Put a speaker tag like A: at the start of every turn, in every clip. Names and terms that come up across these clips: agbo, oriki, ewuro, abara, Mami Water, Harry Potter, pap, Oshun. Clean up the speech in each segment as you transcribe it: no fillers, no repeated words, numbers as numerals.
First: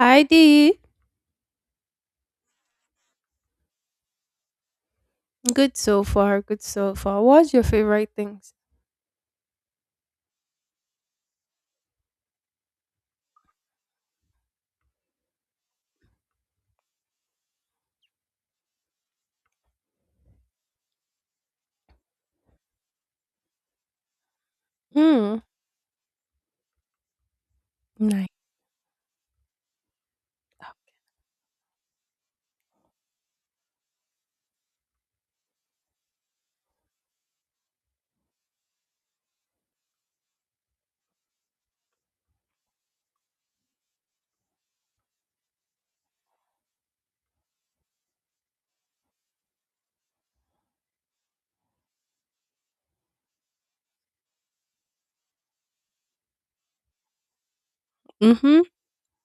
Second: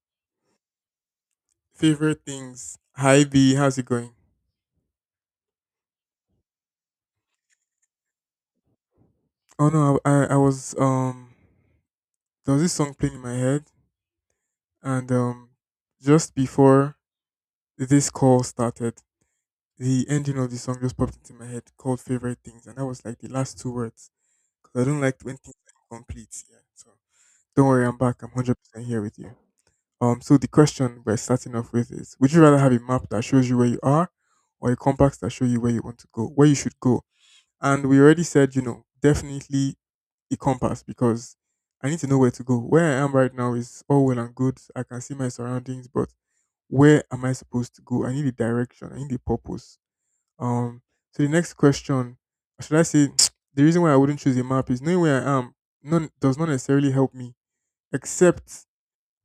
A: Hi Dee.
B: Favorite things. Hi B, how's it going?
A: Good so far. Good so far. What's your favorite things?
B: Oh no, I was there was this song playing in my head and just before this call started, the ending of the song just popped into my head called Favorite Things and that was like the last two words because I don't like when
A: Hmm.
B: things are incomplete. Yeah, so don't worry, I'm back.
A: Nice.
B: I'm 100% here with you. So the question we're starting off with is: Would you rather have a map that shows you where you are, or a compass that shows you where you want to go, where you should go? And we already said, definitely a compass because I need to know where to go. Where I am right now is all well and good. I can see my surroundings, but where am I supposed to go? I need a direction. I need a purpose. Um. So the next question, or should I say, the reason why I wouldn't choose a map is knowing where I am. None does not necessarily help me,
A: Mm-hmm.
B: except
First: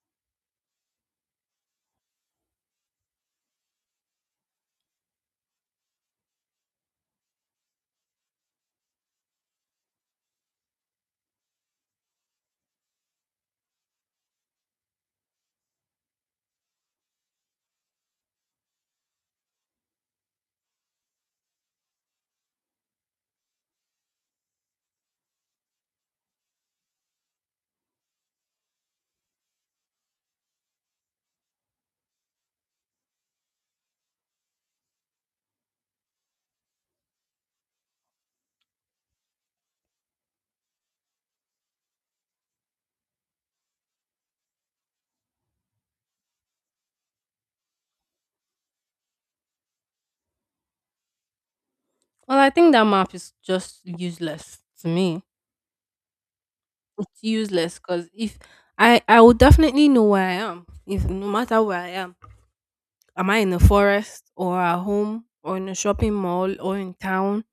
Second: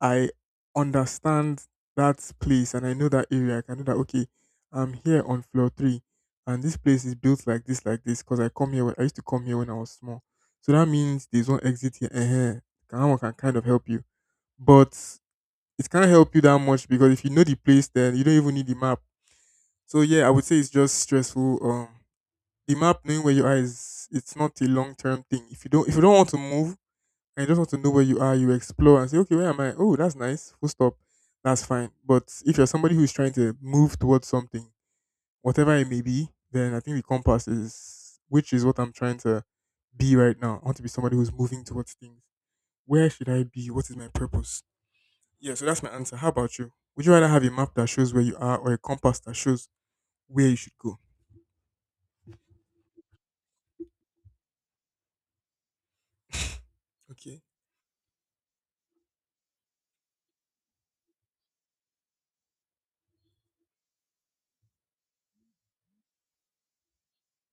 B: I understand that place and I know that area. I can know that okay, I'm here on floor three, and this place is built like this, like this. Because I come here, when, I used to come here when I was small, so that means there's one exit here. That one can kind of help you, but it can't help you that much because if you know the place, then you don't even need the map. So yeah, I would say it's just stressful. The map knowing where you are is it's not a long term thing. If you don't want to move and you just want to know where you are, you explore and say, okay, where am I? Oh, that's nice. Full stop. That's fine. But if you're somebody who's trying to move towards something, whatever it may be, then I think the compass is, which is what I'm trying to be right now. I want to be somebody who's moving towards things. Where should I be? What is my purpose? Yeah, so that's my answer. How about you? Would you rather have a map that shows where you are or a compass that shows where you should go?
A: Well, I think that map is just useless to me. It's
B: Okay.
A: useless because if I will definitely know where I am. If no matter where I am I in the forest or at home or in a shopping mall or in town?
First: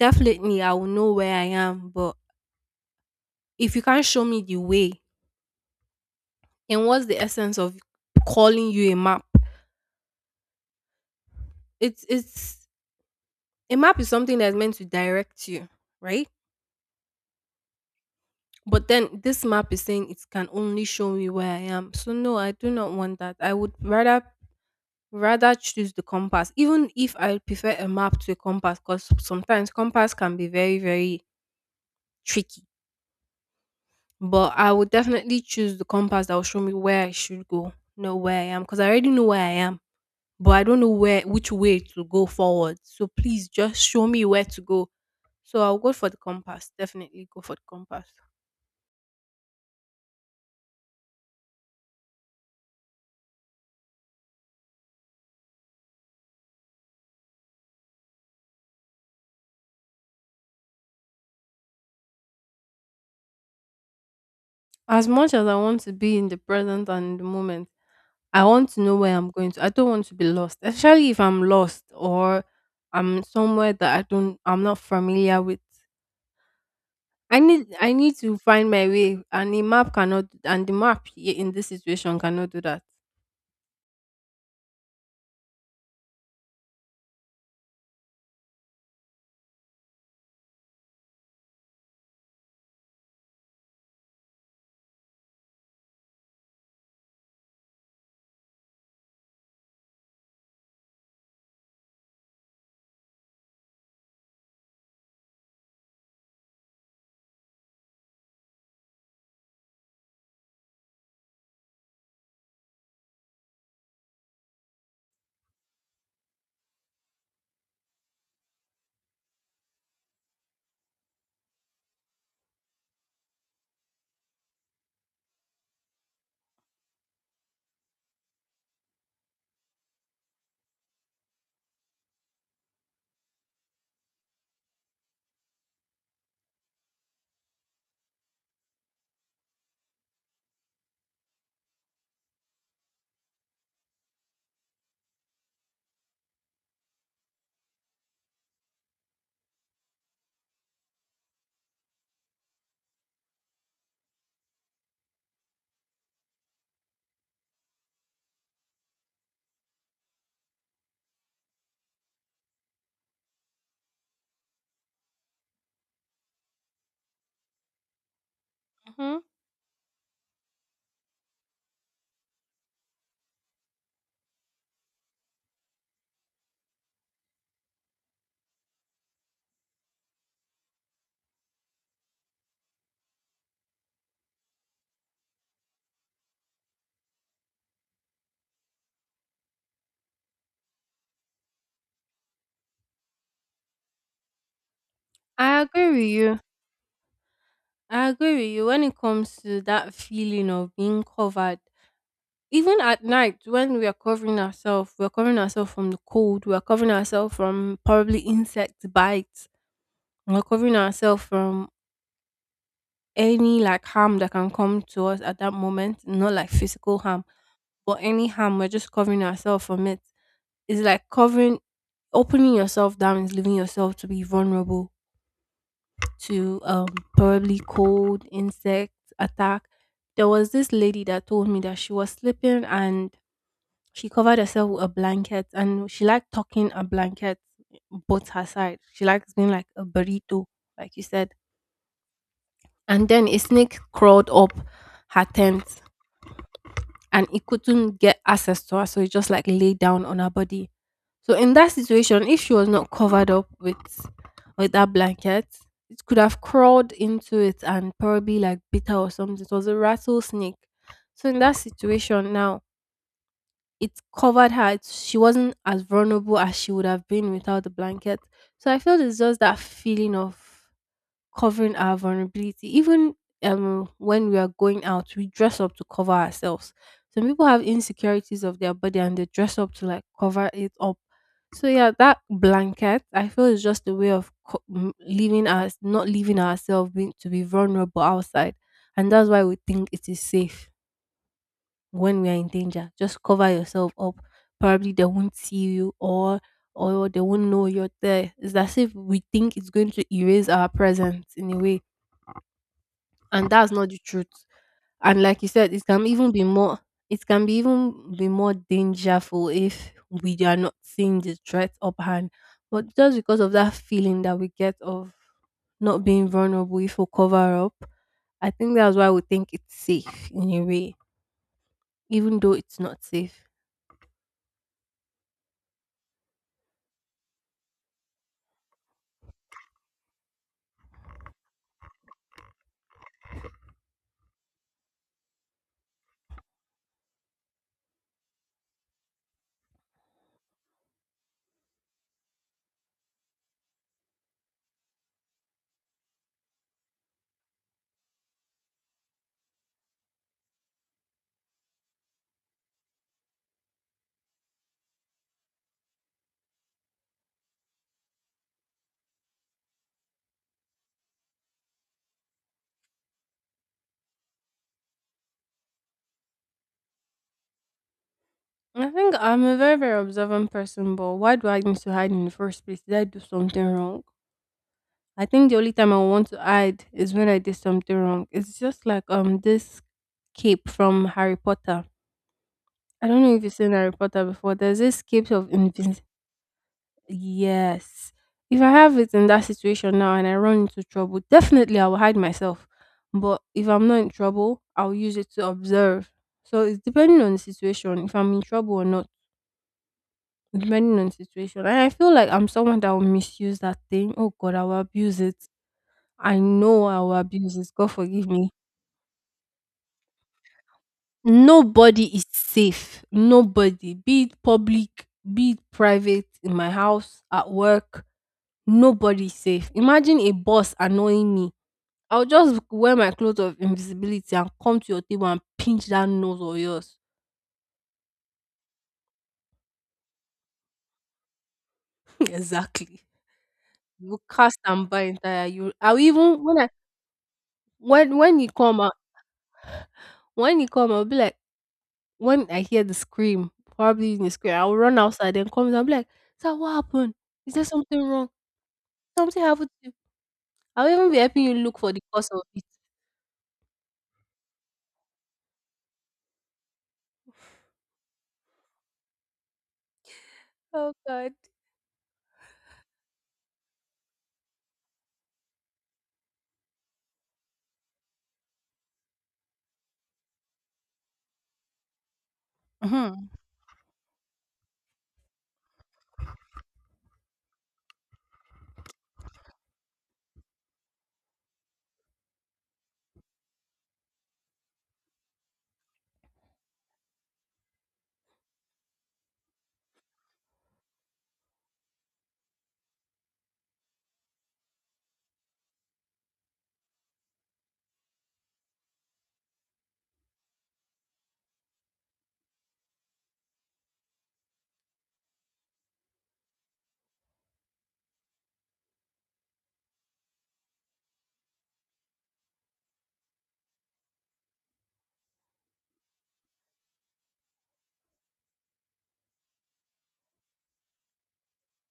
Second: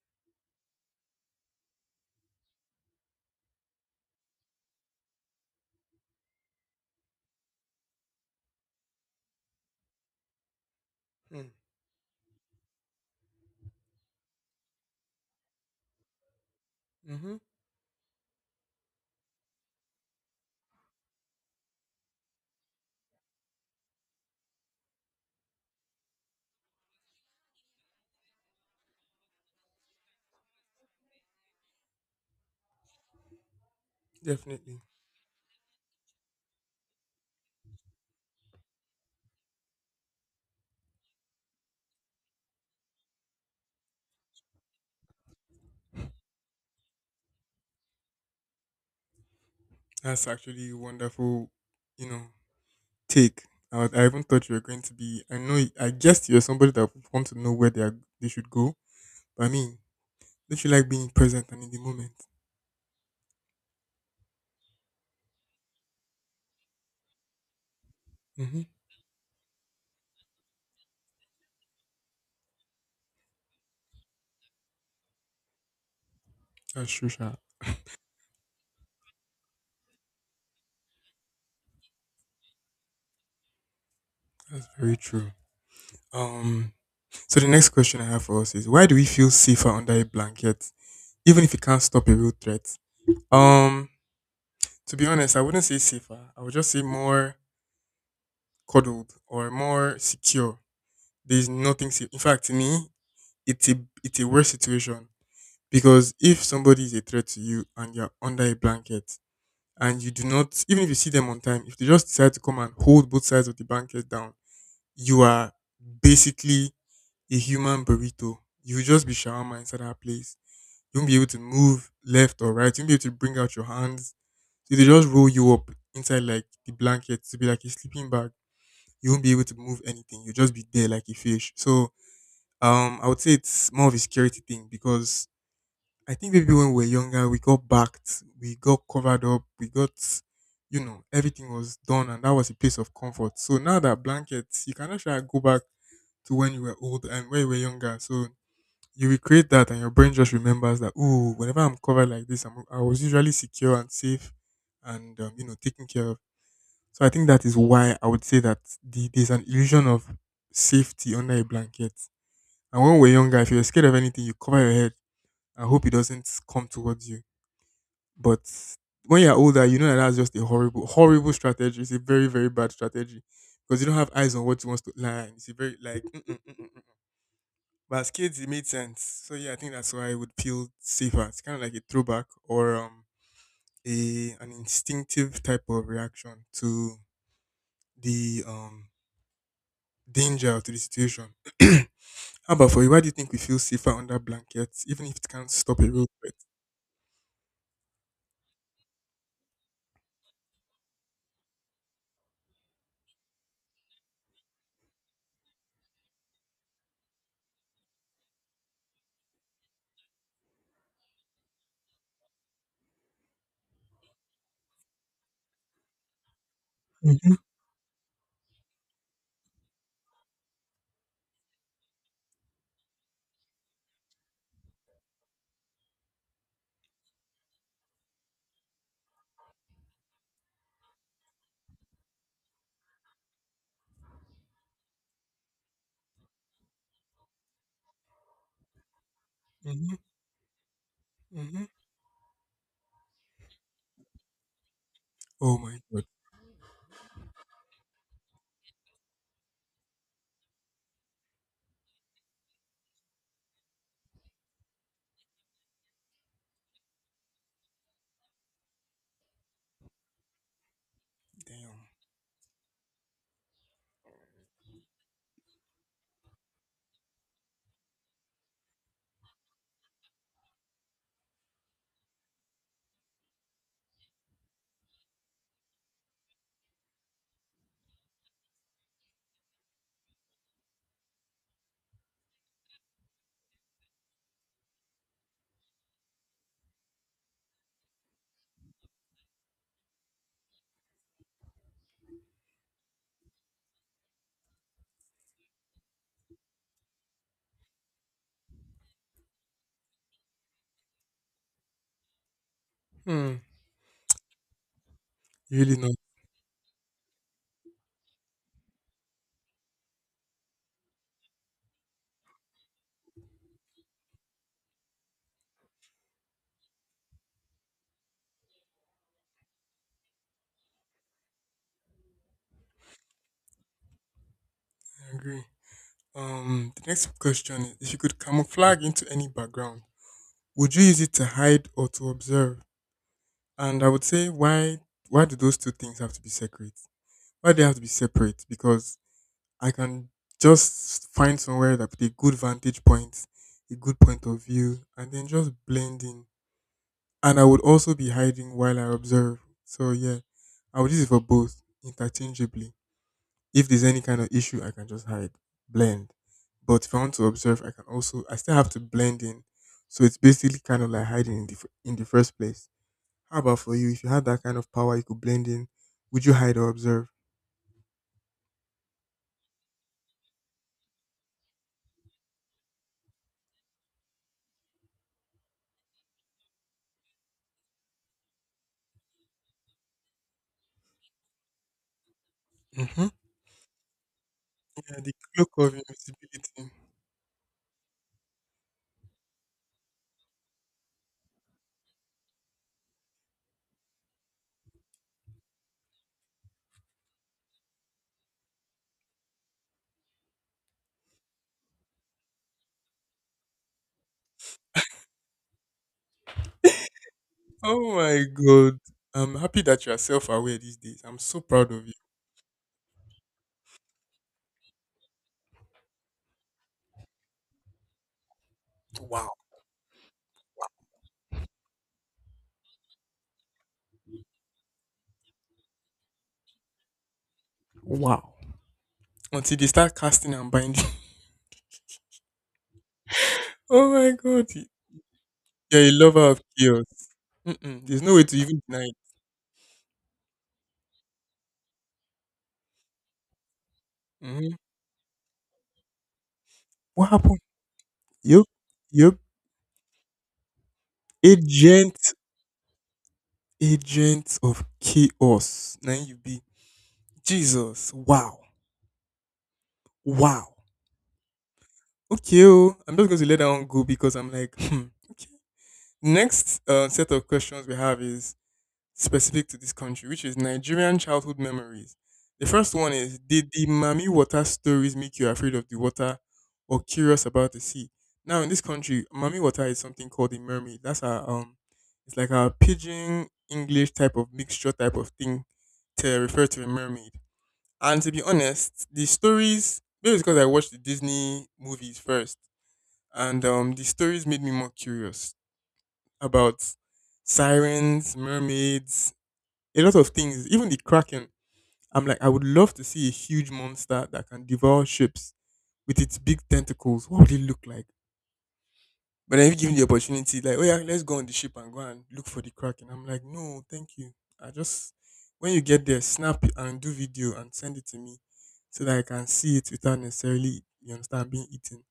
A: Definitely, I will know where I am. But if you can't show me the way, and what's the essence of calling you a map?
B: Mm.
A: It's A map is something that's meant to direct you, right?
B: Hmm.
A: But then this map is saying it can only show me where I am. So no, I do not want that. I would rather choose the compass, even if I prefer a map to a compass, because sometimes compass can be very, very tricky. But I
B: Definitely.
A: would definitely choose the compass that will show me where I should go, know where I am, because I already know where I am, but I don't know where which way to go forward. So please just show me where to go. So I'll go for the compass. Definitely go for the compass.
B: That's actually wonderful, you know, take. I, was- I even thought you were going to be. I know. I guessed you're somebody that would want to know where they are, they should go. But I mean, don't you like being present and in the moment?
A: As much as I want to be in the present and in the moment, I
B: Mm-hmm.
A: want to know where I'm going to. I don't want to be lost, especially if I'm lost or I'm somewhere that I'm not familiar with.
B: That's true, Sha.
A: I need to find my way, and the map cannot, and the in this situation cannot do that.
B: That's very true. Um. So the next question I have for us is: Why do we feel safer under a blanket, even if it can't stop a real threat? Um. To be honest, I wouldn't say safer. I would just say more coddled or more secure. There is nothing safe. In fact, to me, it's a it's a worse situation. Because if somebody is a threat to you and you're under a blanket and you do not, even if you see them on time, if they just decide to come and hold both sides of the blanket down, you are basically a human burrito. You will just be shawarma inside that place. You won't be able to move left or right. You won't be able to bring out your hands. So they just roll you up inside like the blanket to be like a sleeping bag. You won't be able to move anything. You'll just be there like a fish. So I would say it's more of a security thing because I think maybe when we were younger, we got backed, we got covered up, we got, you know, everything was done, and that was a place of comfort. So now that blanket, you cannot try go back to when you were old and when you were younger. So you recreate that, and your brain just remembers that, oh, whenever I'm covered like this, I was usually secure and safe and, taken care of. So I think that is why I would say that there's an illusion of safety under a blanket. And when we're younger, if you're scared of anything, you cover your head and hope it doesn't come towards you. But
A: Hmm.
B: when you're older, you know that that's just a horrible, horrible strategy. It's a very, very bad strategy because you don't have eyes on what you want to learn. It's a very like, mm, mm, mm, mm, mm. But as kids, it made sense. So yeah, I think that's why I would feel safer. It's kind of like a throwback or a an instinctive type of reaction to the danger or to the situation. How about for you? Why do you think we feel safer under blankets, even if it can't
A: I
B: stop a
A: agree
B: real
A: with
B: threat?
A: you. I agree with you when it comes to that feeling of being covered. Even at night, when we are covering ourselves, we're covering ourselves from the cold, we're covering ourselves from probably insect bites. Recovering ourselves from any like harm that can come to us at that moment, not like physical harm,
B: Mm-hmm,
A: but any harm, we're just covering ourselves from it. It's like covering, opening yourself down is leaving yourself to be vulnerable to probably cold, insect attack. There was this lady that told me that she was sleeping and she covered herself with a blanket and she liked tucking a blanket both her side. She likes being like a
B: mm-hmm,
A: burrito, like you said.
B: mm-hmm.
A: And then a snake crawled up her
B: Oh my
A: tent
B: god,
A: and it couldn't get access to her, so it just like lay down on her body. So in that situation, if she was not covered up with that blanket, it could have crawled into it and probably like bit her or something. It was a rattlesnake. So in that
B: damn.
A: situation now, it covered her. It, she wasn't as vulnerable as she would have been without the blanket. So I feel it's just that feeling of covering our vulnerability. Even when we are going out, we dress up to cover ourselves. Some people have insecurities of their body and they dress up to like cover it up. So yeah, that blanket I feel is just a way of leaving us, not leaving ourselves being to be vulnerable outside, and that's why we think it is safe when we are in danger. Just cover yourself up. Probably they won't see you, or they won't know you're there. It's as if we think it's going to erase our presence in a way,
B: Hmm.
A: and that's not the truth. And like you
B: You
A: said,
B: really know
A: it can be even be more dangerful if we are not seeing the threat uphand. But just because of that feeling that we get of not being vulnerable if we cover up, I think that's why we think it's safe in a way, even though it's not safe.
B: I agree. The next question is: If you could camouflage into any background, would you use it to hide or to observe? And I would say, why? Why do those two things have to be separate? Why they have to be separate? Because I can just find somewhere that with a good vantage point, a good point of view, and then just blend in. And I would also be hiding while I observe. So yeah, I would use it for both interchangeably. If there's any kind of issue, I can just hide, blend. But if I want to observe, I can also, I still have to blend in. So it's basically kind of like hiding in in the first place. How about for you? If you had that kind of power, you could blend in. Would you hide or observe?
A: I think I'm a very, very observant person, but why do I need to hide in the first place? Did I do something wrong? I think the only time I want to hide is when I did something wrong. It's just like this cape from Harry Potter.
B: Mm-hmm.
A: I don't know if you've seen Harry Potter before. There's
B: Yeah,
A: this
B: the
A: cape
B: cloak
A: of
B: of
A: invis.
B: invisibility.
A: Yes. If I have it in that situation now and I run into trouble, definitely I will hide myself. But if I'm not in trouble, I'll use it to observe. So it's depending on the situation, if I'm in trouble or not, depending on the situation. And I feel like I'm someone that will misuse that thing. Oh God, I will abuse it. I know I will abuse it. God
B: Oh my
A: forgive me.
B: god. I'm happy that you are self aware these days. I'm so proud of you.
A: Nobody is safe. Nobody, be it public, be it private, in my house, at work, nobody
B: Wow.
A: is safe. Imagine a boss annoying me. I'll just wear my clothes of invisibility and come to your table and pinch that nose of yours.
B: Wow. Until they start casting and binding.
A: Exactly.
B: Oh my
A: You
B: god.
A: cast and buy entire you.
B: You're a
A: I'll
B: lover of
A: even when I
B: chaos. Mm-mm. There's no way to
A: when you
B: even
A: come
B: deny
A: out,
B: it.
A: when you come, I'll be like when I hear the scream, probably in the scream,
B: Hmm.
A: I'll run outside and come and I'll be like, Sir, what
B: What
A: happened?
B: happened?
A: Is there something wrong?
B: Yup, yup.
A: Something happened. I'll even be helping you look for the
B: Agent,
A: cause of it.
B: agent of chaos. Now you be Jesus. Wow, wow.
A: Oh God.
B: Okay, oh, I'm just going to let that one go because I'm like, hmm. Okay. Next set of questions we have is specific to this country, which is Nigerian childhood memories. The first one is:
A: Mhm.
B: Did the Mami Water stories make you afraid of the water or curious about the sea? Now, in this country, Mami Water is something called a mermaid. That's it's like our pidgin English type of mixture type of thing to refer to a mermaid. And to be honest, the stories, maybe it's because I watched the Disney movies first, and the stories made me more curious about sirens, mermaids, a lot of things, even the Kraken. I'm like, I would love to see a huge monster that can devour ships with its big tentacles. What would it look like? But then if given the opportunity, like, oh yeah, let's go on the ship and go and look for the Kraken. I'm like, no, thank you. I just when you get there, snap it and do video and send it to me so that I can see it without necessarily you understand being eaten.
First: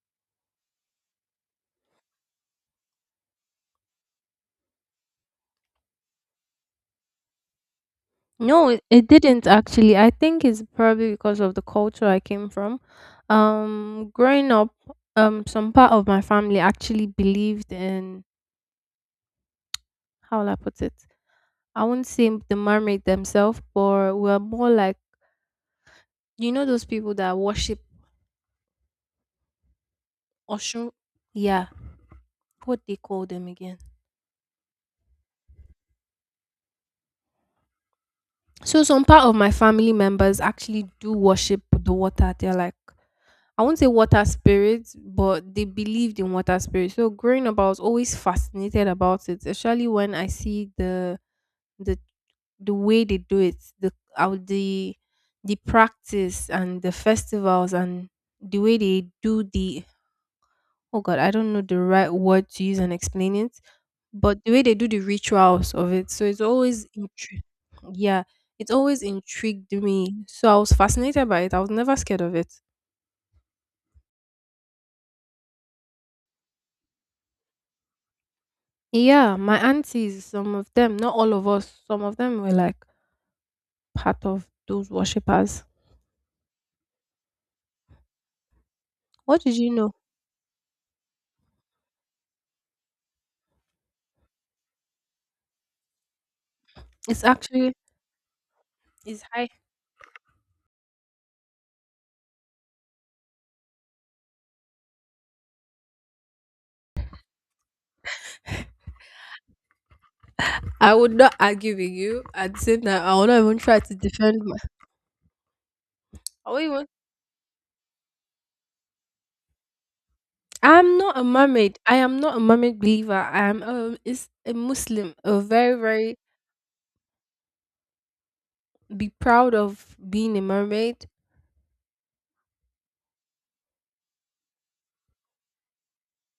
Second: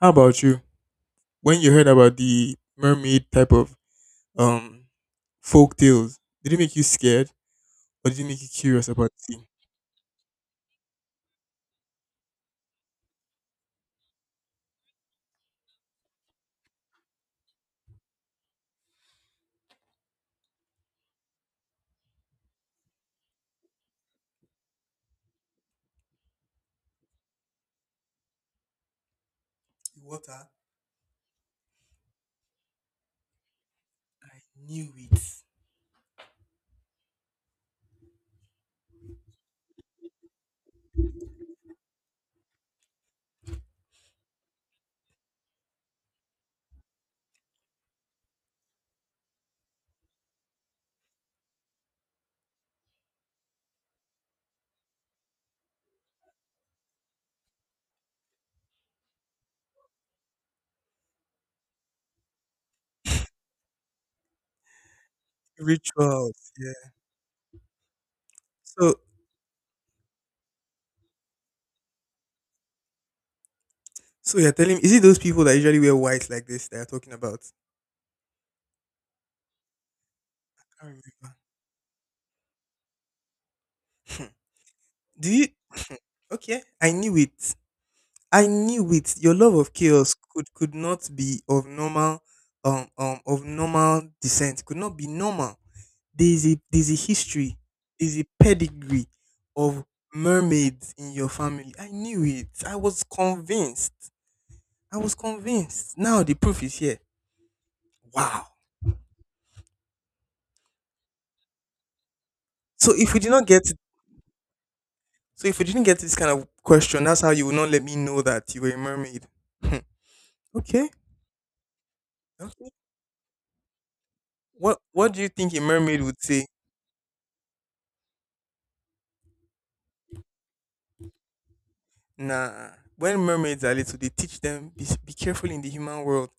B: How about you? When you heard about the mermaid type of um folk tales, did it make you scared or did it make you
A: No, it
B: curious
A: it
B: about the sea?
A: didn't actually. I think it's probably because of the culture I came from. Growing up, some part of my family actually believed in, how will I put it? I wouldn't say the mermaid themselves, but we're more like, you know those people that worship
B: Water.
A: Oshun. Yeah, what they call them again.
B: I knew it.
A: So some part of my family members actually do worship the water. They're like, I won't say water spirits, but they believed in water spirits. So growing up, I was always fascinated about it, especially when I see the way they do it, the how the practice and the festivals and the way they do the oh god, I don't know the right word to use and explain it, but the way they do the rituals of it. So it's
B: Rituals,
A: always
B: yeah.
A: yeah, it's
B: So,
A: always intrigued me. So I was fascinated by it. I was never scared of it.
B: so you're telling me, is it those people that usually wear white like this that you're talking about?
A: Yeah, my aunties, some
B: I
A: of
B: can't
A: them, not all
B: remember.
A: of us, some of them were like part
B: Hmm.
A: of those
B: Do you?
A: worshippers.
B: Okay, I knew it. I knew it. Your
A: What
B: love
A: did you
B: of
A: know?
B: chaos could not be of normal descent. Could not be normal. There's a
A: It's
B: history.
A: actually
B: There's a pedigree
A: it's high.
B: of mermaids in your family. I knew it. I was convinced. I was convinced. Now the proof is here. Wow.
A: I would not argue with you. At the same
B: So
A: time,
B: if
A: I
B: we
A: will
B: did
A: not
B: not
A: even
B: get,
A: try to defend my.
B: so if we didn't get this kind of
A: I won't even.
B: question, that's how you would not let me know that you were a mermaid. Hmm. Okay.
A: I'm not a mermaid. I am not a
B: Okay.
A: mermaid believer. I am a. is a
B: What
A: Muslim.
B: do you
A: A
B: think a
A: very
B: mermaid
A: very,
B: would say?
A: be proud of being a mermaid.
B: Nah. When mermaids are little, they teach them be careful in the human world.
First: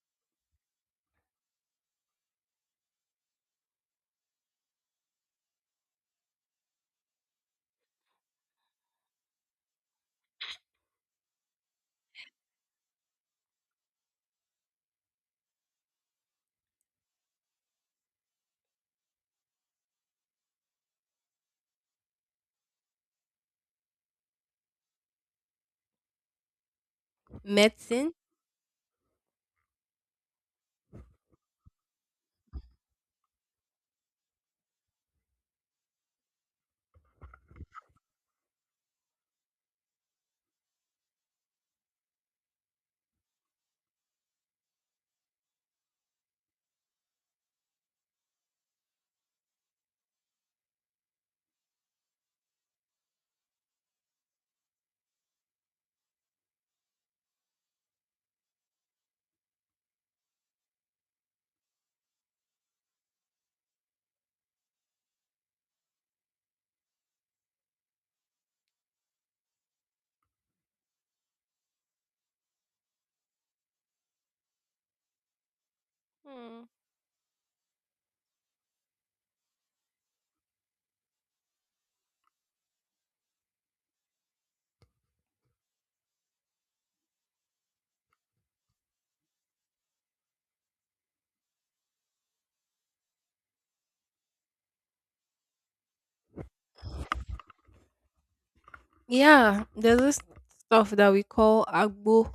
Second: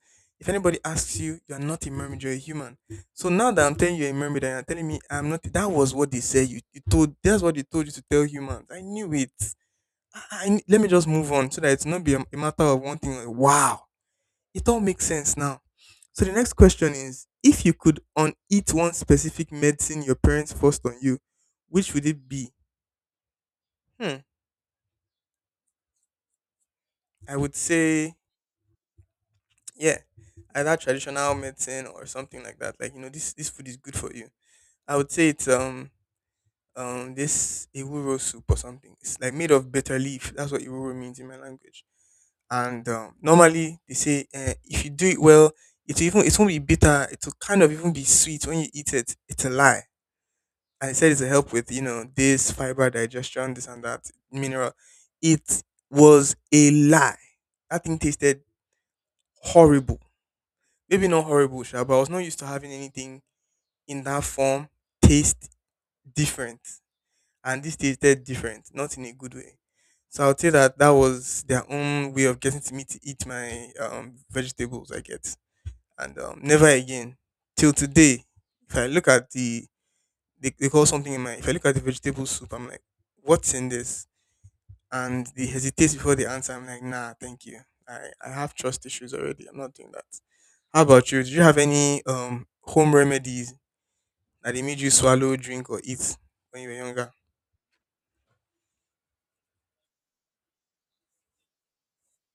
B: If anybody asks you, you are not a mermaid, you're a human. So now that I'm telling you a mermaid, and you're telling me I'm not, that was what they said. You told that's what they told you to tell humans. I knew it. Let me just move on so that it's not be a matter of one thing. Like, wow. It all makes sense now. So the next question is, if you could uneat one specific medicine your parents forced on you, which would it be? Hmm. I would say
A: Medicine.
B: yeah, either traditional medicine or something like that. Like, you know, this food is good for you. I would say it's this ewuro soup or something. It's like made of bitter leaf. That's what ewuro means in my language. And normally they say if you do it well, it won't be bitter. It will kind of even be sweet when you eat it. It's a lie, and it said it's to help with, you know, this fiber digestion, this and that mineral. It was a lie. That thing tasted horrible. Maybe not horrible, sure, but I was not used to having anything in that form taste different, and this tasted different, not in a good way. So I will say that that was their own way of getting to me to eat my vegetables. I get, and never again till today. If I look at the they call something in my, if I look at the vegetable soup, I'm like, what's in this? And they hesitate before they answer. I'm like, nah, thank you. I have trust issues already. I'm not doing that. How about you? Did you have any home remedies that they made you swallow, drink, or eat when you were younger?
A: Yeah, there's this stuff that we call agbo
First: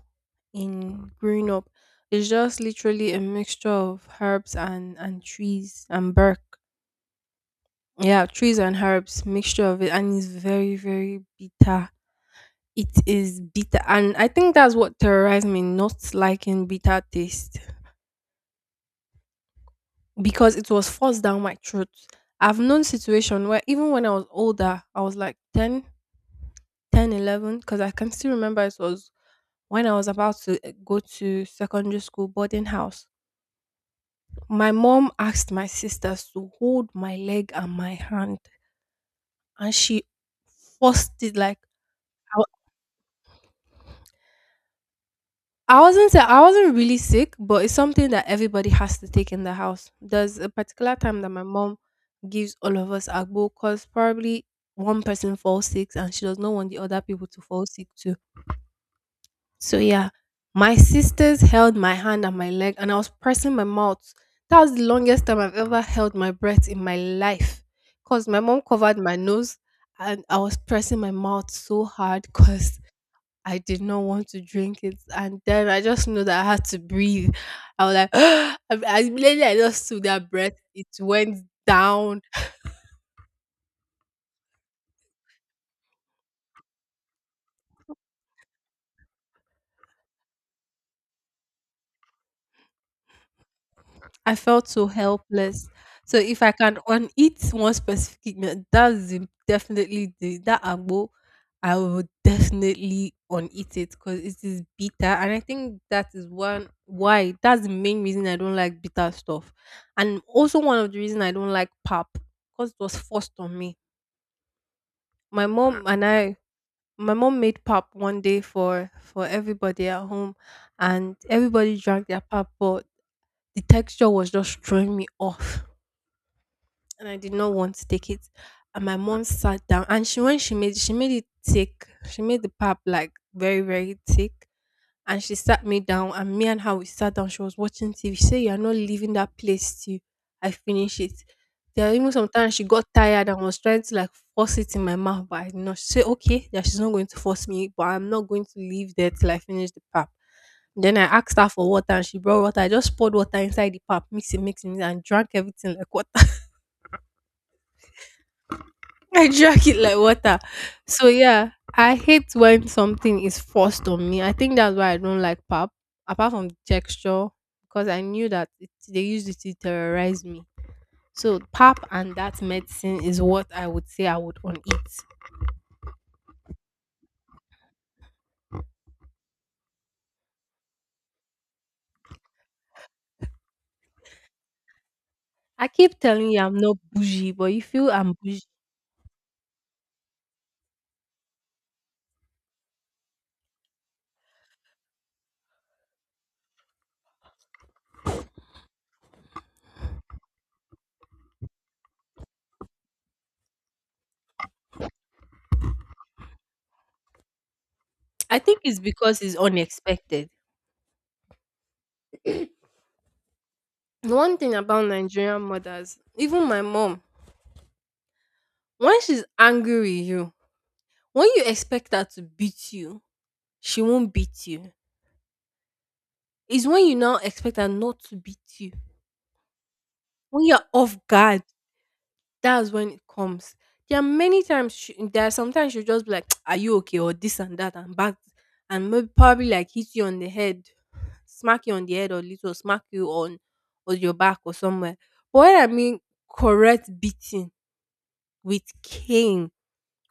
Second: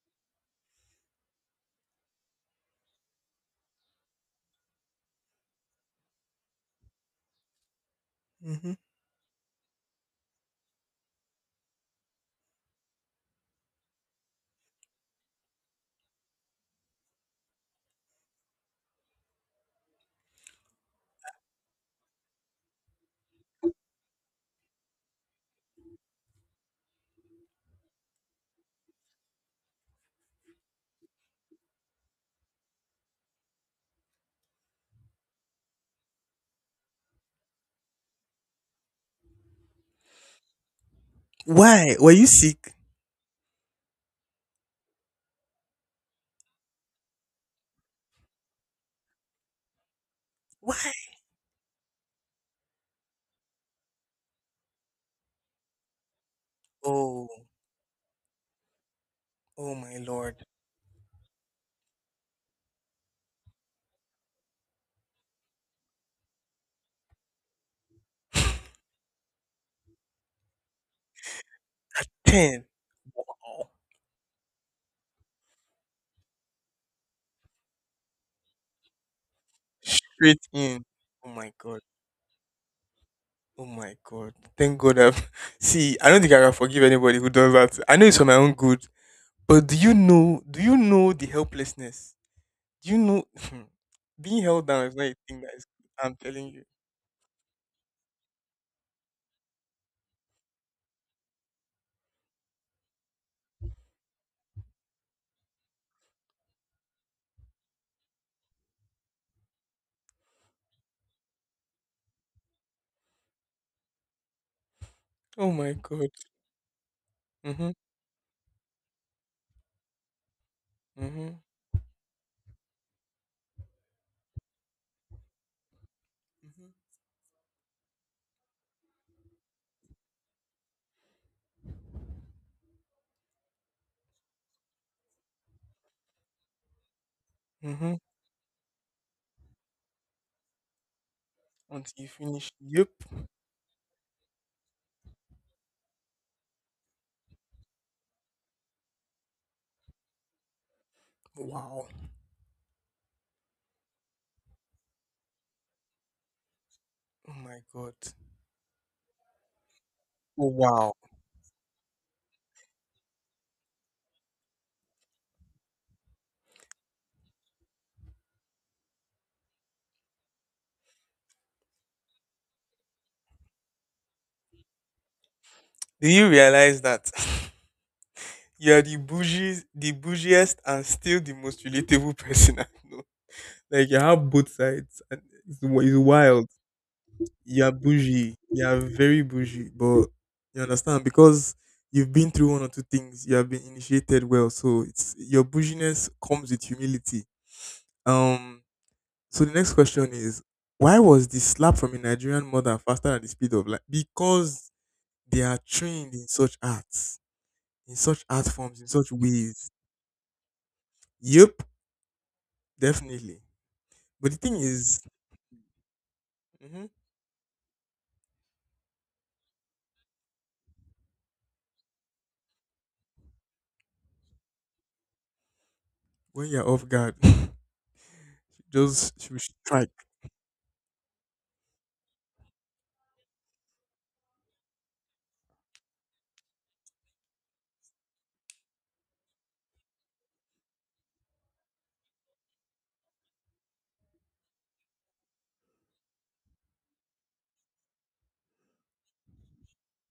A: in growing up. It's just literally a mixture of herbs and trees and bark. Yeah, trees
B: Hmm.
A: and herbs, mixture of it, and it's very very bitter. It is bitter, and I think that's what terrorized me, not liking bitter taste because it was forced down my throat. I've known situation where even when I was older, I was like 10, 11, because I can still remember it was when I was about to go to secondary school boarding house, my mom asked my sisters to hold my leg and my hand, and she forced it like.
B: Why? Were you
A: I,
B: sick?
A: I wasn't sa- I wasn't really sick, but it's something that everybody has to take in the house. There's a particular
B: Why?
A: time that my mom gives all of us agbo because probably one person falls sick and she does not want the other
B: Oh,
A: people to fall sick too.
B: oh
A: So
B: my
A: yeah,
B: lord.
A: my sisters held my hand and my leg, and I was pressing my mouth. That was the longest time I've ever held my breath in my life, cause my mom covered my nose, and I was pressing my mouth so hard,
B: Ten.
A: cause I
B: Oh,
A: did not want to drink it. And then I just knew that I had to breathe. I was like, I, immediately I just took that
B: straight
A: breath.
B: in.
A: It
B: Oh
A: went
B: my god.
A: down.
B: Oh my god. Thank God I've see, I don't think I can forgive anybody who does that. I know it's for my own good. But do you know? Do you know the helplessness? Do you know
A: I
B: being held
A: felt
B: down
A: so
B: is not a thing that is.
A: helpless.
B: I'm
A: So if
B: telling
A: I
B: you.
A: can on eat one specific meal, definitely the that agbo. I would definitely on eat it because it is bitter, and I think that is one why that's the main reason I don't like bitter stuff, and also one of the reason I don't like pap because it was forced on me. My
B: Oh my
A: mom and
B: god.
A: I, my mom made
B: Mhm.
A: pap one day for everybody at home, and
B: Mhm.
A: everybody drank their pap, but the texture was just throwing me off,
B: Mhm.
A: and I did not want to take it. And my mom sat down and she made it thick. She made the pap like very, very thick. And she sat me down and me and her we sat down. She was watching
B: Mhm.
A: TV. She said, You are not leaving that place till I finish it. There are
B: Until you
A: even
B: finish.
A: sometimes she got
B: Yep.
A: tired and was trying to like force it in my mouth, but I did not she said, Okay, that she's not going to force me, but I'm not going to leave there till I finish the pap. Then I asked her for water
B: Wow.
A: and she brought water. I just poured water inside the pap, mix it, mix it, mix it, and drank everything like water.
B: Oh my god.
A: I drag it like water.
B: Oh, wow.
A: So yeah, I hate when something is forced on me. I think that's why I don't like pap. Apart from the texture, because I knew that they used it to terrorize me. So pap and that medicine is what I would say I would on it.
B: Do you realize that you are the bougies, the bougiest, and still the most relatable person I know? Like you have both sides, and
A: I
B: it's
A: keep telling you
B: wild.
A: I'm not bougie, but you
B: You're
A: feel I'm
B: bougie.
A: bougie.
B: You're very bougie. But you understand, because you've been through one or two things. You have been initiated well. So it's your bouginess comes with humility. Um so the next question is, why was the slap from a Nigerian mother faster than the speed of light? Because they are trained in such arts, in such
A: I
B: art
A: think it's
B: forms, in such
A: because it's
B: ways.
A: unexpected.
B: Yep, definitely.
A: The
B: But
A: one
B: the
A: thing
B: thing
A: about
B: is,
A: Nigerian mothers, even my
B: mhm,
A: mom, when she's angry with you, when you expect her to beat you, she won't beat you.
B: when
A: Is
B: you're off
A: when you
B: guard,
A: now expect her not to beat you.
B: just she will strike.
A: When you're off guard, that's when it comes. There are many times, there are sometimes she'll just be like, Are you okay? Or this and that, and back, and maybe probably like hit you on the head, smack you on the head, or little smack you on, or your back, or somewhere. But when I mean correct beating with cane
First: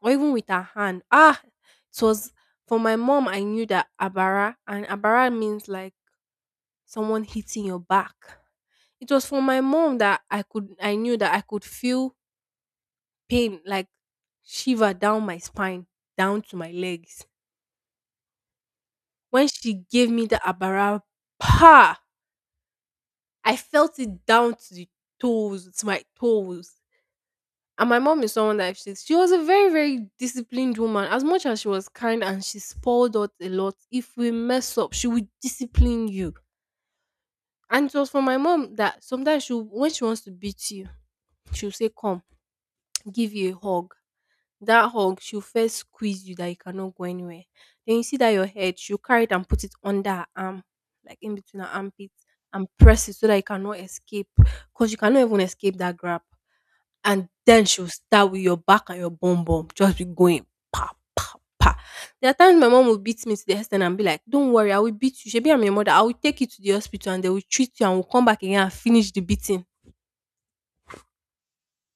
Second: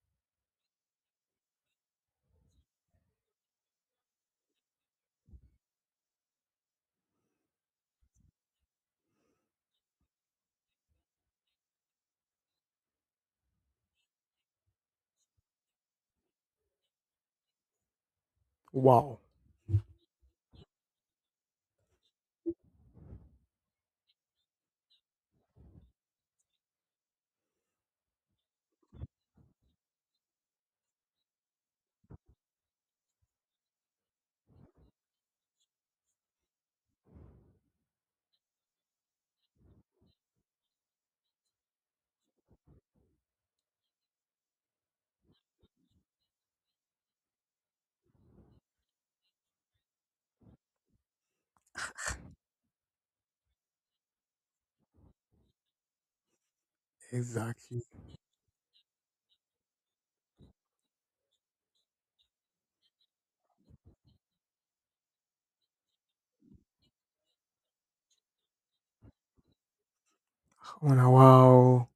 A: or even with her hand, it was for my mom. I knew that Abara, and Abara means like someone hitting your back. It was from my mom that I knew that I could feel pain like shiver down my spine, down to my legs.
B: Wow.
A: When she gave me the abara pa, I felt it down to the toes, to my toes. And my mom is someone that she was a very, very disciplined woman. As much as she was kind and she spoiled us a lot, if we mess up, she would discipline you. And it was for my mom that sometimes she when she wants to beat you, she'll say, Come. Give you a hug. That hug, she'll first squeeze you that you cannot go anywhere. Then you see that your head, she'll carry it and put it under her arm, like in between her armpit, and press it so that you cannot escape. Because you cannot even escape that grab. And then
B: Exactly.
A: she'll start with your back and your bum bum, just be going pa pa pa. There are times my mom will beat me to the extent and be like, Don't worry, I will beat you. She I'm your mother, I will take you to the hospital and they will treat you and we'll come back again and finish the beating.
B: Oh, now, wow.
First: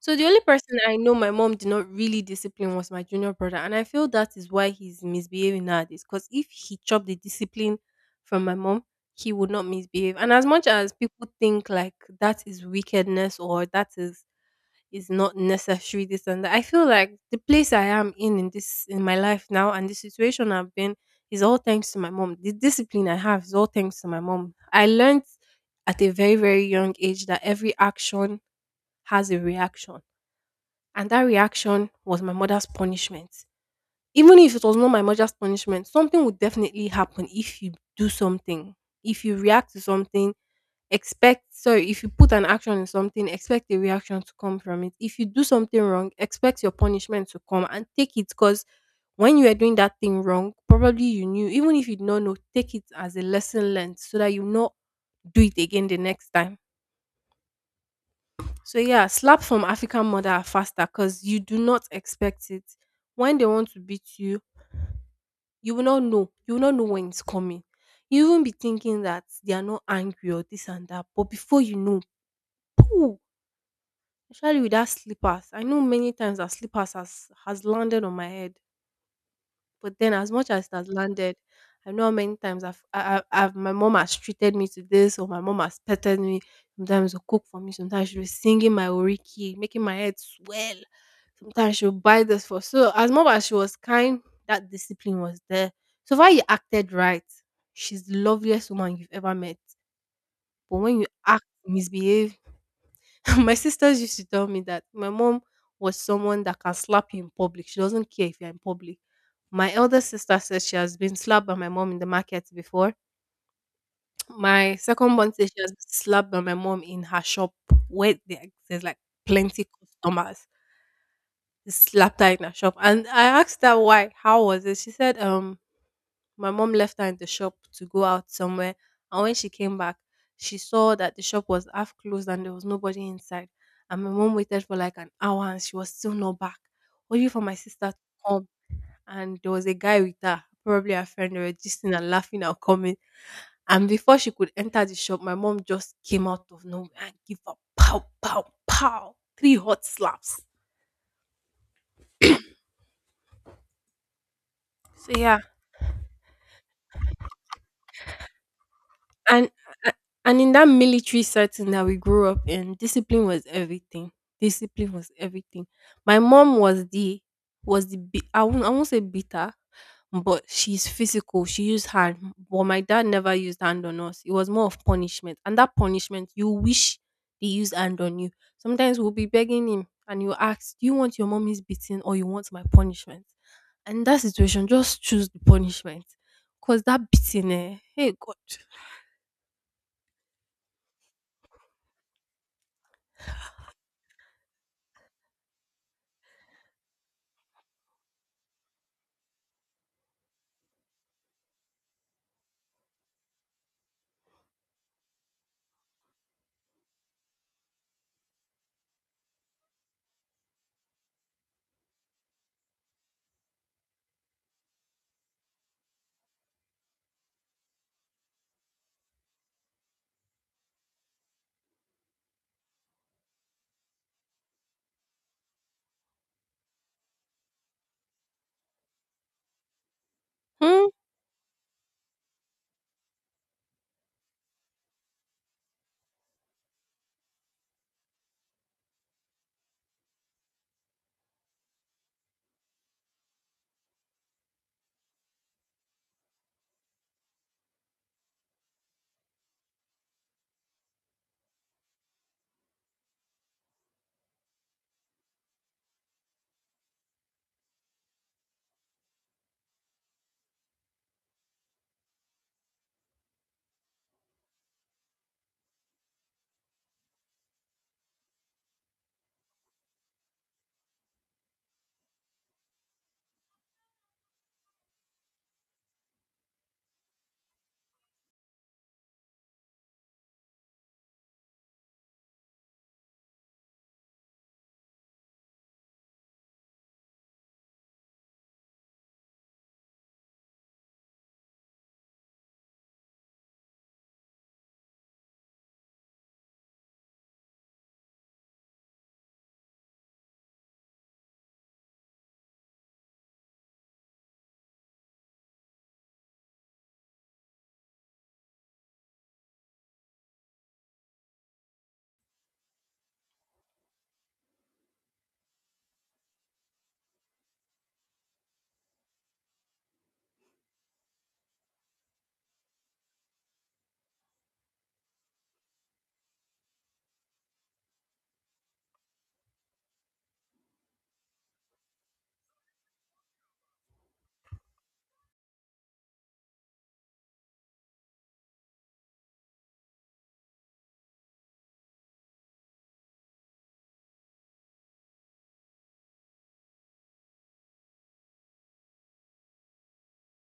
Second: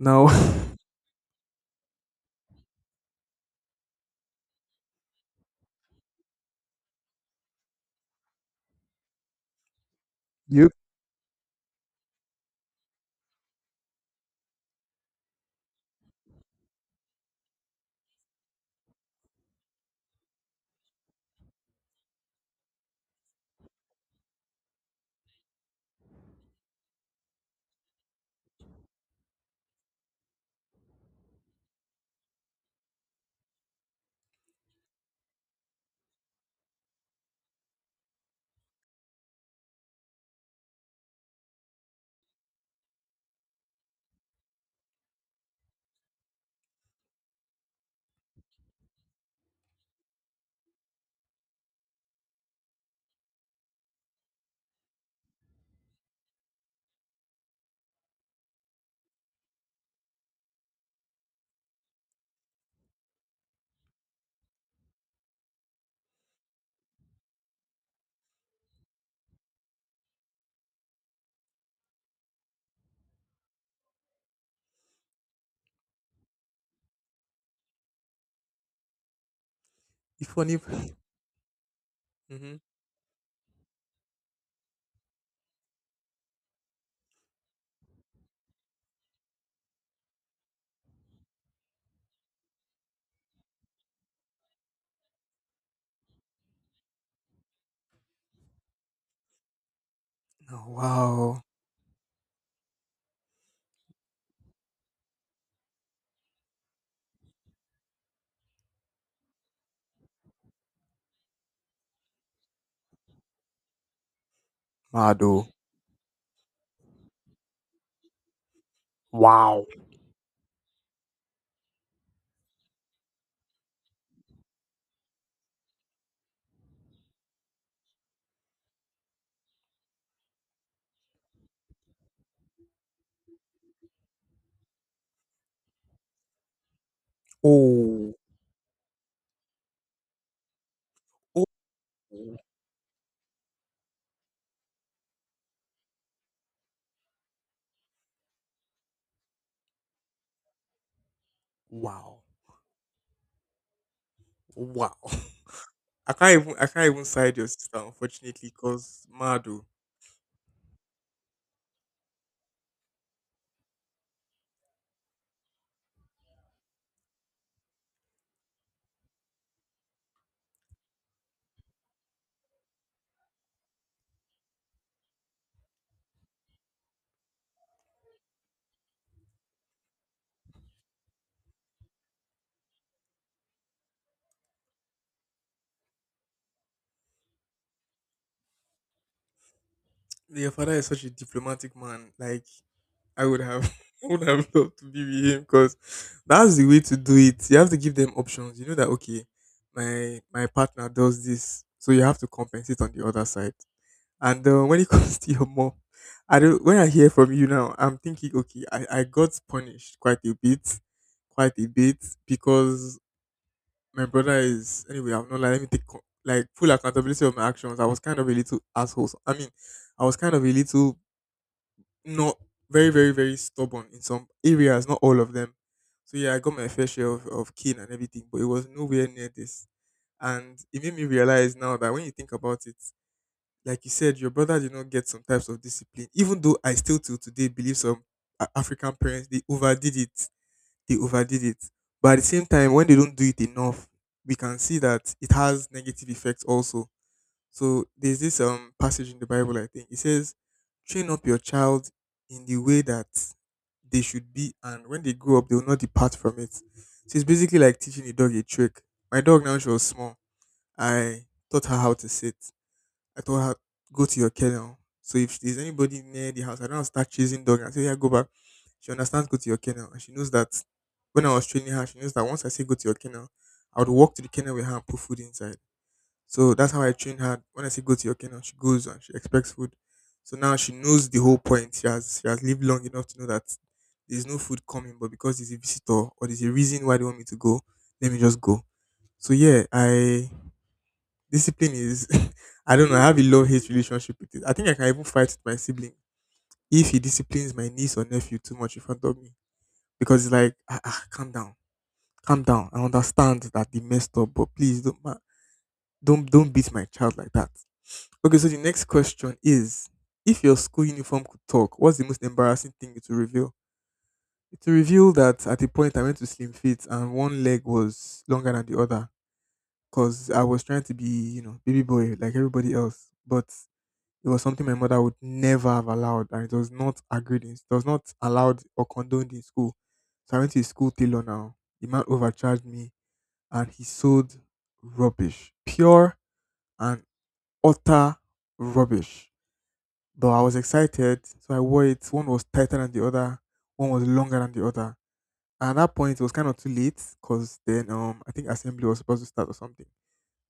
A: So the only person I know my mom did not really discipline was my junior brother, and I feel that is why he's misbehaving nowadays. Because if he chopped the discipline from my mom, he would not misbehave. And as much
B: You
A: as people think like that is wickedness or that is not necessary, this and that, I feel like the place I am in my life now and the situation I've been is all thanks to my mom. The discipline I have is all thanks to my mom. I learned at a very very young age that every action has a reaction and that reaction was my mother's punishment. Even if it was not my mother's punishment, something would definitely happen if you do something. If you react to something, expect sorry, if you put an action in something, expect a reaction to come from it. If you do something wrong, expect your punishment to come and take it because when you are doing that thing wrong, probably you knew, even if you did not know, take it as a lesson learned so that you not do it again the next time. So yeah, slaps from African mother are faster because you do not expect it. When they want to beat you, you will not know. You will not know when it's coming. You won't be thinking that they are not angry or this and that. But before you know, pooh, especially with that slippers. I know many times that slippers has landed on my head. But then, as
B: if
A: much
B: only
A: as it
B: mm-hmm.
A: has landed, I know how many times I've, I- I've my mom has treated me to this, or my mom has petted me. Sometimes she'll cook for me. Sometimes she'll be singing my oriki, making my head swell. Sometimes she'll buy this for. So as much as she was kind, that discipline was there. So far, you acted right. She's the loveliest woman you've ever met.
B: No,
A: But when you
B: wow.
A: act, misbehave, my sisters used to tell me that my mom was someone that can slap you in public. She doesn't care if you're in public. My elder sister says she has been slapped by my mom in the market before. My second one
B: Mado.
A: says she has been slapped by my mom in her shop where there's like
B: Wow.
A: plenty customers. They slapped her in her shop. And I asked her why. How was it? She said, my mom left her in the shop to go out somewhere, and when she came back, she saw that the shop was half closed and there was nobody inside. And my mom waited for like an hour and she was still not back, waiting for my sister to
B: Oh.
A: come. And there was a guy with her, probably a friend, they were gisting and
B: Oh.
A: laughing and coming. And before she could enter the shop, my mom just came out of nowhere and gave her pow, pow, pow, three hot slaps.
B: Wow. Wow.
A: So yeah.
B: I can't even, I can't even side your sister, unfortunately, because
A: And
B: Mado.
A: a- and in that military setting that we grew up in, discipline was everything. Discipline was everything. My mom was the I won't say bitter, but she's physical. She used hand, but my dad never used hand on us. It was more of punishment, and that punishment you wish they used hand on you. Sometimes we'll be begging him, and you ask, "Do you want your mommy's beating or you want my punishment?" And in that situation, just choose the punishment, cause that beating, hey God.
B: Your father is such a diplomatic man. Like, I would have I would have loved to be with him, because that's the way to do it. You have to give them options. You know that, okay, my partner does this, so you have to compensate on the other side. And when it comes to your mom, I don't. When I hear from you now, I'm thinking, okay, I got punished quite a bit, quite a bit, because my brother is anyway. I'm not, like, let me take like full accountability of my actions. I was kind of a little asshole. So, I mean, I was kind of a little not very, very, very stubborn in some areas, not all of them. So yeah, I got my fair share of kin and everything, but it was nowhere near this. And it
A: Hmm?
B: made me realize now that when you think about it, like you said, your brother did not get some types of discipline. Even though I still till today believe some African parents, they overdid it, they overdid it. But at the same time, when they don't do it enough, we can see that it has negative effects also. So there's this passage in the Bible, I think it says, "Train up your child in the way that they should be, and when they grow up, they will not depart from it." So it's basically like teaching a dog a trick. My dog now, she was small. I taught her how to sit. I told her, go to your kennel. So if there's anybody near the house, I don't have to start chasing dog. And say, yeah, go back. She understands, go to your kennel. And she knows that when I was training her, she knows that once I say go to your kennel, I would walk to the kennel with her and put food inside. So that's how I train her. When I say go to your kennel, she goes and she expects food. So now she knows the whole point. She has, she has lived long enough to know that there's no food coming, but because there's a visitor or there's a reason why they want me to go, let me just go. So yeah, I discipline is I don't know, I have a love hate relationship with it. I think I can even fight with my sibling if he disciplines my niece or nephew too much in front of me. Because it's like, ah, ah, calm down. Calm down. I understand that they messed up, but please don't beat my child like that. Okay, so the next question is, if your school uniform could talk, what's the most embarrassing thing it will reveal? It will reveal that at a point I went to slim fit and one leg was longer than the other, because I was trying to be, you know, baby boy like everybody else. But it was something my mother would never have allowed, and it was not agreed in, it was not allowed or condoned in school. So I went to a school tailor now. The man overcharged me, and he sold rubbish, pure and utter rubbish. But I was excited, so I wore it. One was tighter than the other, one was longer than the other. And at that point, it was kind of too late, because then I think assembly was supposed to start or something.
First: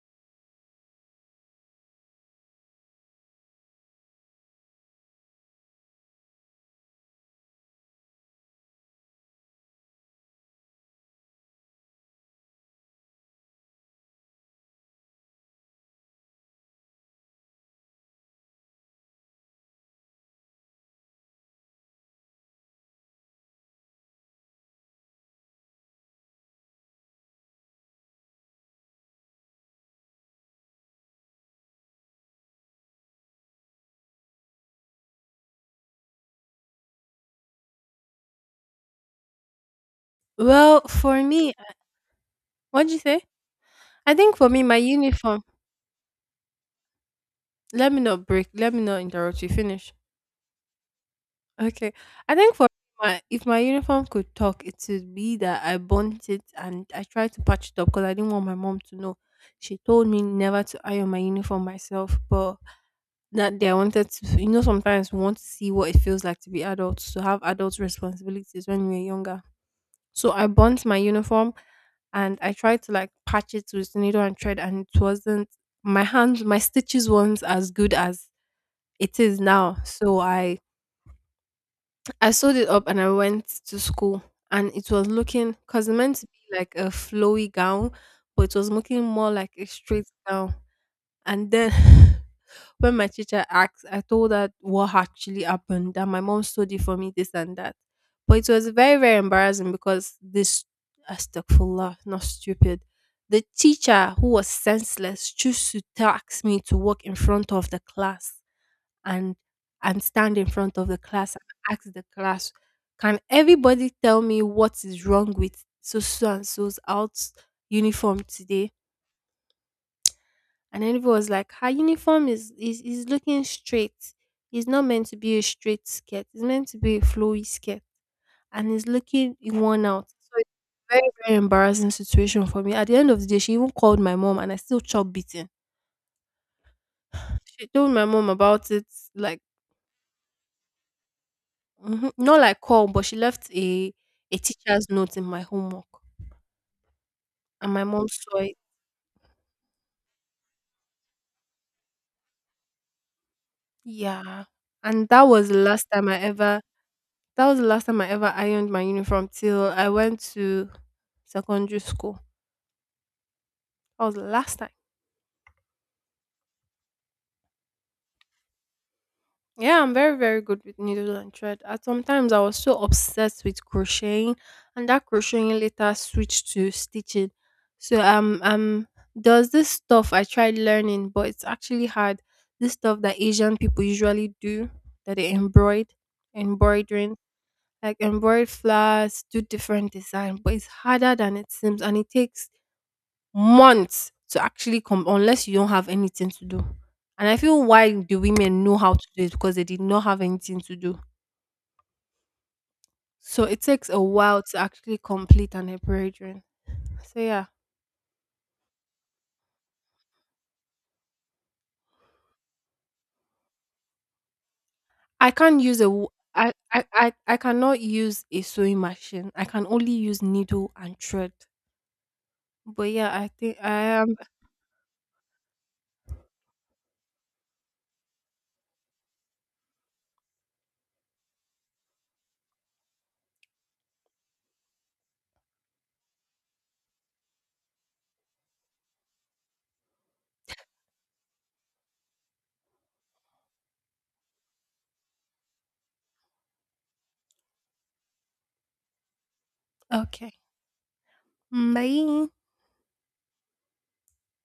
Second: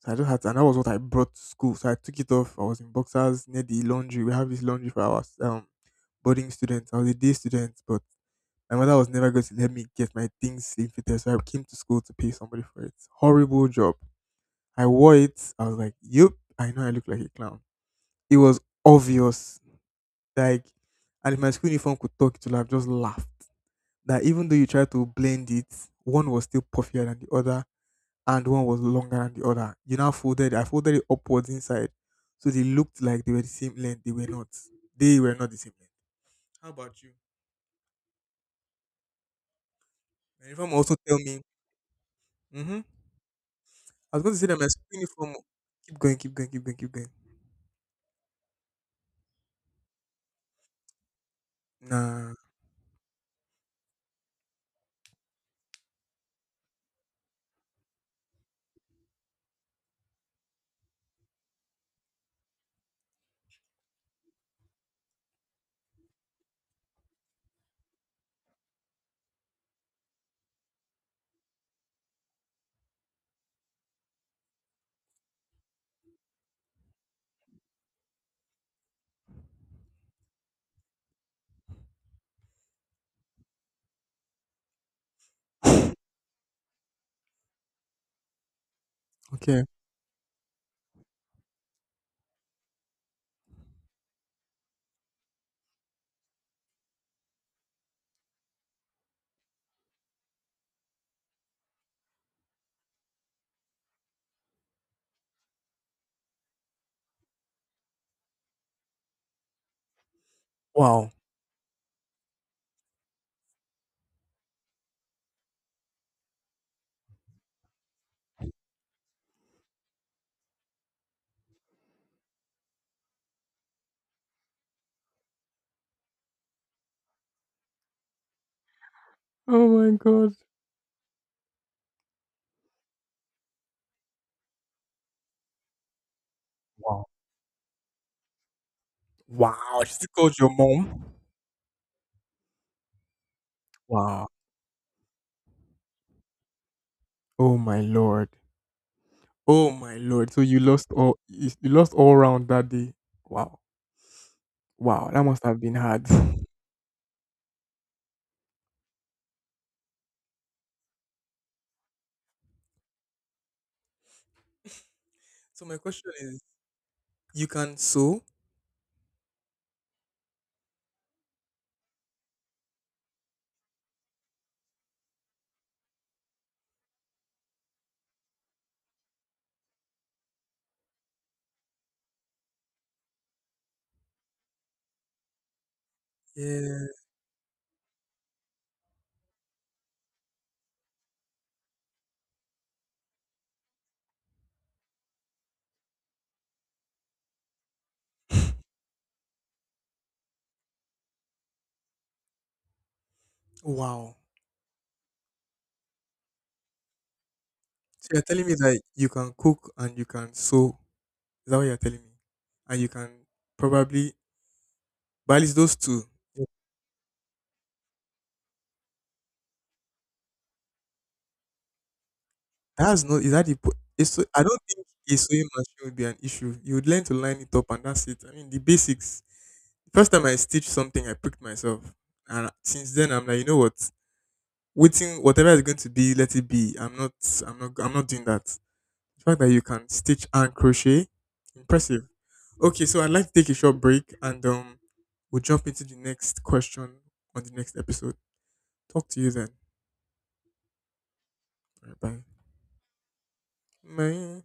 B: So I just had, to, and that was what I brought to school. So I took it off. I was in boxers near the laundry. We have this laundry for our boarding student. I was a day student, but my mother was never going to let me get my things infitted, so I came to school to pay somebody for it. Horrible job. I wore it. I was like, "Yup, I know I look like a clown." It was obvious. Like, and if my school uniform could talk, it would have just laughed. That even though you try to blend it, one was still puffier than the other, and one was longer than the other. You now folded. I folded it upwards inside, so they looked like they were the same length. They were not. They were not the same length. How about you? My uniform
A: Well,
B: also tell
A: for
B: me.
A: me,
B: Mhm.
A: what'd you say? I
B: I was going
A: think
B: to say
A: for
B: that
A: me,
B: my
A: my
B: school uniform.
A: uniform.
B: Keep going, keep going, keep going, keep going.
A: Let me not break. Let me not interrupt you. Finish. Okay.
B: Nah.
A: I think for my if my uniform could talk, it would be that I burnt it and I tried to patch it up because I didn't want my mom to know. She told me never to iron my uniform myself, but that day I wanted to. You know, sometimes we want to see what it feels like to be adults, to have adult responsibilities when we are younger. So I burnt my uniform and I tried to like patch it with needle and thread and it wasn't my stitches weren't as good as it is now. So I sewed it up and I went to school and it was looking because it meant to be like a flowy gown, but it was looking more like
B: Okay.
A: a straight gown. And then when my teacher asked, I told her what actually happened, that my mom stood it for me, this and that. But it was very, very embarrassing because this, astagfirullah, not stupid. The teacher who was senseless chose to task me to walk in front of the class and and stand in front of the
B: Wow.
A: class and ask the class, can everybody tell me what is wrong with so and so's out uniform today? And then everyone was like, her uniform is looking straight. It's not meant to be a straight skirt. It's meant to be a flowy skirt. And it's looking
B: Oh
A: worn
B: my
A: out. So
B: god.
A: it's a very, very embarrassing situation for me. At the end of the day, she even called my mom and I still chop beaten.
B: Wow.
A: She told my mom about it, like
B: Wow. She still called your mom.
A: mhm, not like call, but she left a
B: Wow.
A: a teacher's note in my homework.
B: Oh
A: And
B: my
A: my mom
B: lord.
A: saw it.
B: Oh my lord. So you lost all. You lost all round that day. Wow.
A: Yeah. And
B: Wow. That must have been hard.
A: That was the last time I ever ironed my uniform till I went to secondary school. That was the last time.
B: So my question is, you can sew.
A: Yeah, I'm very, very good with needle and thread. At sometimes I was so obsessed with crocheting, and that crocheting later switched to stitching. So there's this stuff I tried learning, but it's actually hard. This stuff that Asian people usually do, that they embroider,
B: Yeah.
A: embroidering, like embroidered flowers, do different design, but it's harder than it seems, and it takes months to actually come unless you don't have anything to do. And I feel why the women know how to do it because they did not have anything to do. So it takes a
B: Wow.
A: while to actually complete an epidural. So yeah,
B: So you're telling me that you can cook and you can sew. Is that what you're telling me? And you can probably,
A: I
B: but at least
A: can't
B: those
A: use a
B: two.
A: I cannot use a sewing machine. I can only use needle and thread. But
B: That's
A: yeah,
B: not,
A: I
B: is that the
A: think I
B: it's
A: am
B: so, I don't think a sewing machine would be an issue. You would learn to line it up and that's it. I mean the basics. First time I stitched something I pricked myself. And since then I'm like, you know what? Waiting whatever is going to be, let it be. I'm not doing that. The fact that you can stitch and crochet, impressive. Okay, so I'd like to take a short break and we'll jump into the next question on the next episode. Talk to you then.
A: okay.
B: All right, bye.
A: Bye.
B: Bye.